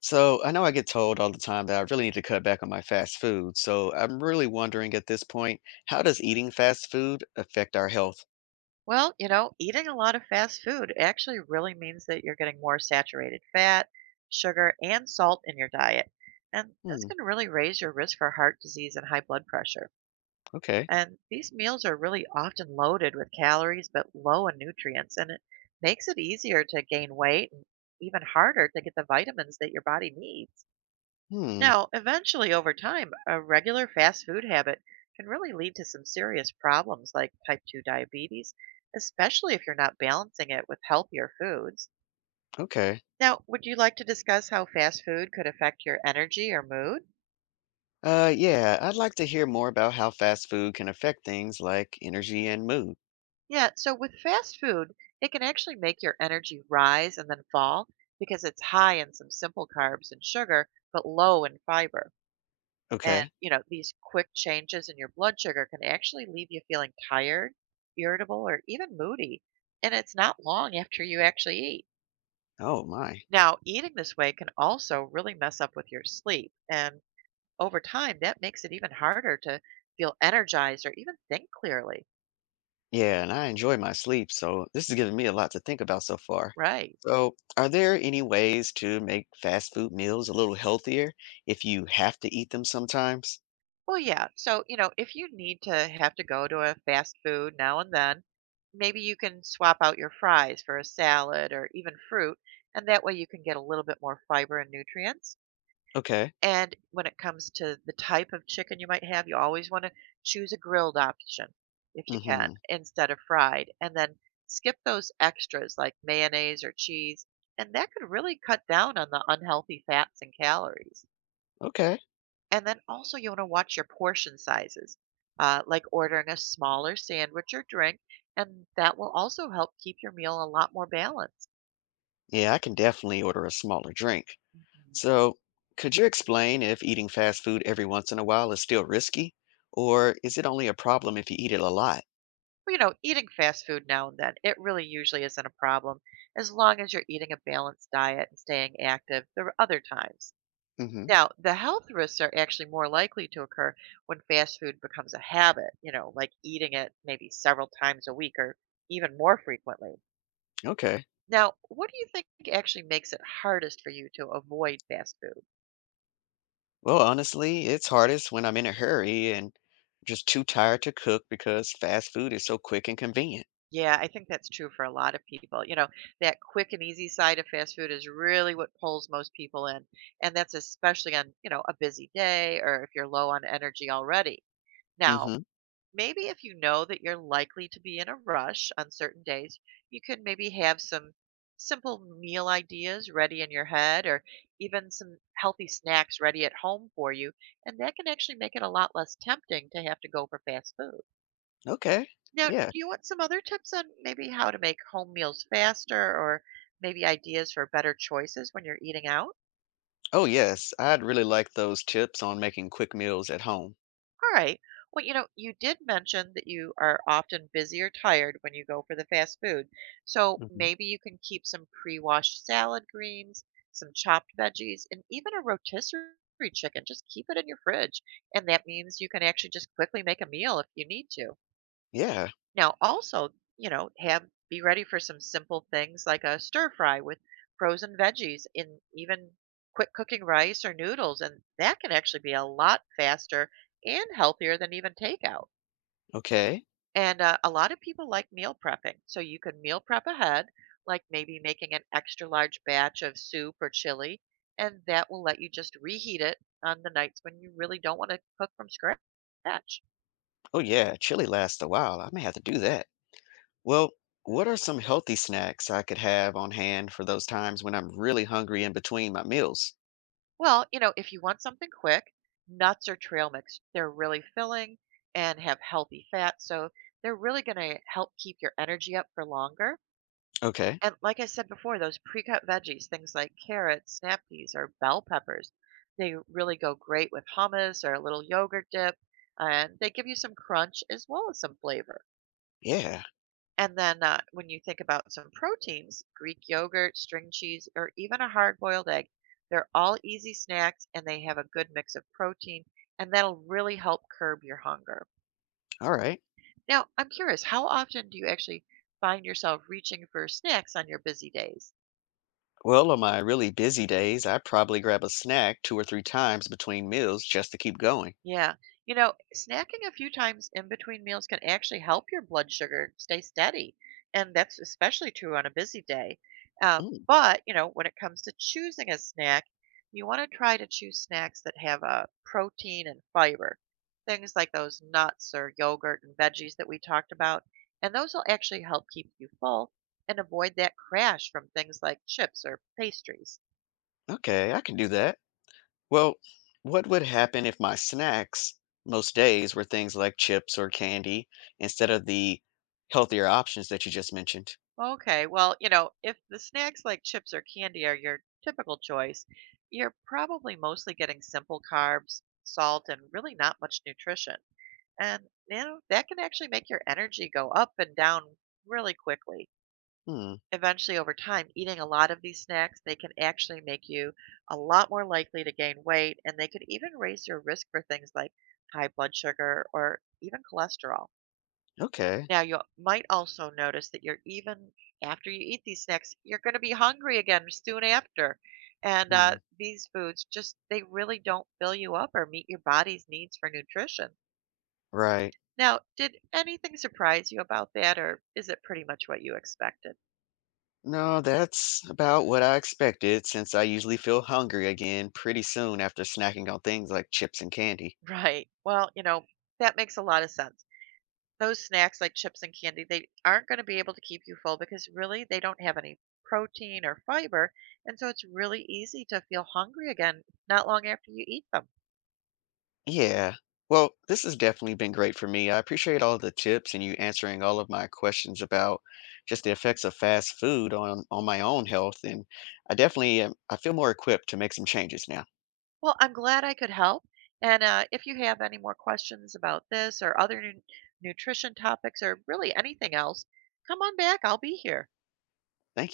So I know I get told all the time that I really need to cut back on my fast food. So I'm really wondering at this point, how does eating fast food affect our health? Well, you know, eating a lot of fast food actually really means that you're getting more saturated fat, sugar, and salt in your diet. And that's Hmm, going to really raise your risk for heart disease and high blood pressure. okay. And these meals are really often loaded with calories but low in nutrients, and it makes it easier to gain weight and even harder to get the vitamins that your body needs. Hmm, Now, eventually, over time, a regular fast food habit can really lead to some serious problems like type 2 diabetes, especially if you're not balancing it with healthier foods. okay. Now, would you like to discuss how fast food could affect your energy or mood? Yeah, I'd like to hear more about how fast food can affect things like energy and mood. Yeah, so with fast food, it can actually make your energy rise and then fall because it's high in some simple carbs and sugar, but low in fiber. And, Okay. you know, these quick changes in your blood sugar can actually leave you feeling tired, irritable, or even moody. And it's not long after you actually eat. Oh my. Now, eating this way can also really mess up with your sleep. And over time, that makes it even harder to feel energized or even think clearly. Yeah, and I enjoy my sleep, so this is giving me a lot to think about so far. Right. So, are there any ways to make fast food meals a little healthier if you have to eat them sometimes? Well, yeah. So, you know, if you need to have to go to a fast food now and then, maybe you can swap out your fries for a salad or even fruit, and that way you can get a little bit more fiber and nutrients. Okay. And when it comes to the type of chicken you might have, you always want to choose a grilled option if you can Mm-hmm. instead of fried, and then skip those extras like mayonnaise or cheese, and that could really cut down on the unhealthy fats and calories. Okay. And then also you want to watch your portion sizes, like ordering a smaller sandwich or drink, and that will also help keep your meal a lot more balanced. Yeah, I can definitely order a smaller drink. Mhm. So, could you explain if eating fast food every once in a while is still risky, or is it only a problem if you eat it a lot? Well, you know, eating fast food now and then, it really usually isn't a problem as long as you're eating a balanced diet and staying active the other times. Hmm. Now, the health risks are actually more likely to occur when fast food becomes a habit, you know, like eating it maybe several times a week or even more frequently. Okay. Now, what do you think actually makes it hardest for you to avoid fast food? Well, honestly, it's hardest when I'm in a hurry and just too tired to cook because fast food is so quick and convenient. Yeah, I think that's true for a lot of people. You know, that quick and easy side of fast food is really what pulls most people in. And that's especially on, you know, a busy day or if you're low on energy already. Now, Hmm. maybe if you know that you're likely to be in a rush on certain days, you can maybe have some simple meal ideas ready in your head or even some healthy snacks ready at home for you. And that can actually make it a lot less tempting to have to go for fast food. Okay. Now, Yeah. do you want some other tips on maybe how to make home meals faster or maybe ideas for better choices when you're eating out? Oh, yes. I'd really like those tips on making quick meals at home. All right. Well, you know, you did mention that you are often busy or tired when you go for the fast food. So Hmm. maybe you can keep some pre-washed salad greens, some chopped veggies, and even a rotisserie chicken. Just keep it in your fridge. And that means you can actually just quickly make a meal if you need to. Yeah. Now, also, you know, have be ready for some simple things like a stir fry with frozen veggies in even quick cooking rice or noodles, and that can actually be a lot faster and healthier than even takeout. Okay. And a lot of people like meal prepping, so you can meal prep ahead, like maybe making an extra large batch of soup or chili, and that will let you just reheat it on the nights when you really don't want to cook from scratch. Oh, yeah. Chili lasts a while. I may have to do that. Well, what are some healthy snacks I could have on hand for those times when I'm really hungry in between my meals? Well, you know, if you want something quick, nuts or trail mix, they're really filling and have healthy fat. So they're really going to help keep your energy up for longer. Okay. And like I said before, those pre cut veggies, things like carrots, snap peas, or bell peppers, they really go great with hummus or a little yogurt dip. And they give you some crunch as well as some flavor. Yeah. And then, when you think about some proteins, Greek yogurt, string cheese, or even a hard boiled egg, they're all easy snacks and they have a good mix of protein, and that'll really help curb your hunger. All right. Now, I'm curious, how often do you actually find yourself reaching for snacks on your busy days? Well, on my really busy days, I probably grab a snack two or three times between meals just to keep going. Yeah. You know, snacking a few times in between meals can actually help your blood sugar stay steady. And that's especially true on a busy day. Um, Mm, but, you know, when it comes to choosing a snack, you want to try to choose snacks that have protein and fiber, things like those nuts or yogurt and veggies that we talked about. And those will actually help keep you full and avoid that crash from things like chips or pastries. okay, I can do that. Well, what would happen if my snacks most days were things like chips or candy instead of the healthier options that you just mentioned? Okay, well, you know, if the snacks like chips or candy are your typical choice, you're probably mostly getting simple carbs, salt, and really not much nutrition. And, you know, that can actually make your energy go up and down really quickly. Hmm. Eventually, over time, eating a lot of these snacks, they can actually make you a lot more likely to gain weight, and they could even raise your risk for things like high blood sugar or even cholesterol. Okay. Now, you might also notice that you're even after you eat these snacks, you're going to be hungry again soon after. And Hmm. These foods just, they really don't fill you up or meet your body's needs for nutrition. Right. Now, did anything surprise you about that, or is it pretty much what you expected? No, that's about what I expected since I usually feel hungry again pretty soon after snacking on things like chips and candy. Right. Well, you know, that makes a lot of sense. Those snacks like chips and candy, they aren't going to be able to keep you full because really they don't have any protein or fiber. And so it's really easy to feel hungry again not long after you eat them. Yeah. Well, this has definitely been great for me. I appreciate all the tips and you answering all of my questions about just the effects of fast food on my own health, and I definitely I feel more equipped to make some changes now. Well, I'm glad I could help. And if you have any more questions about this or other nutrition topics or really anything else, come on back. I'll be here. Thank you.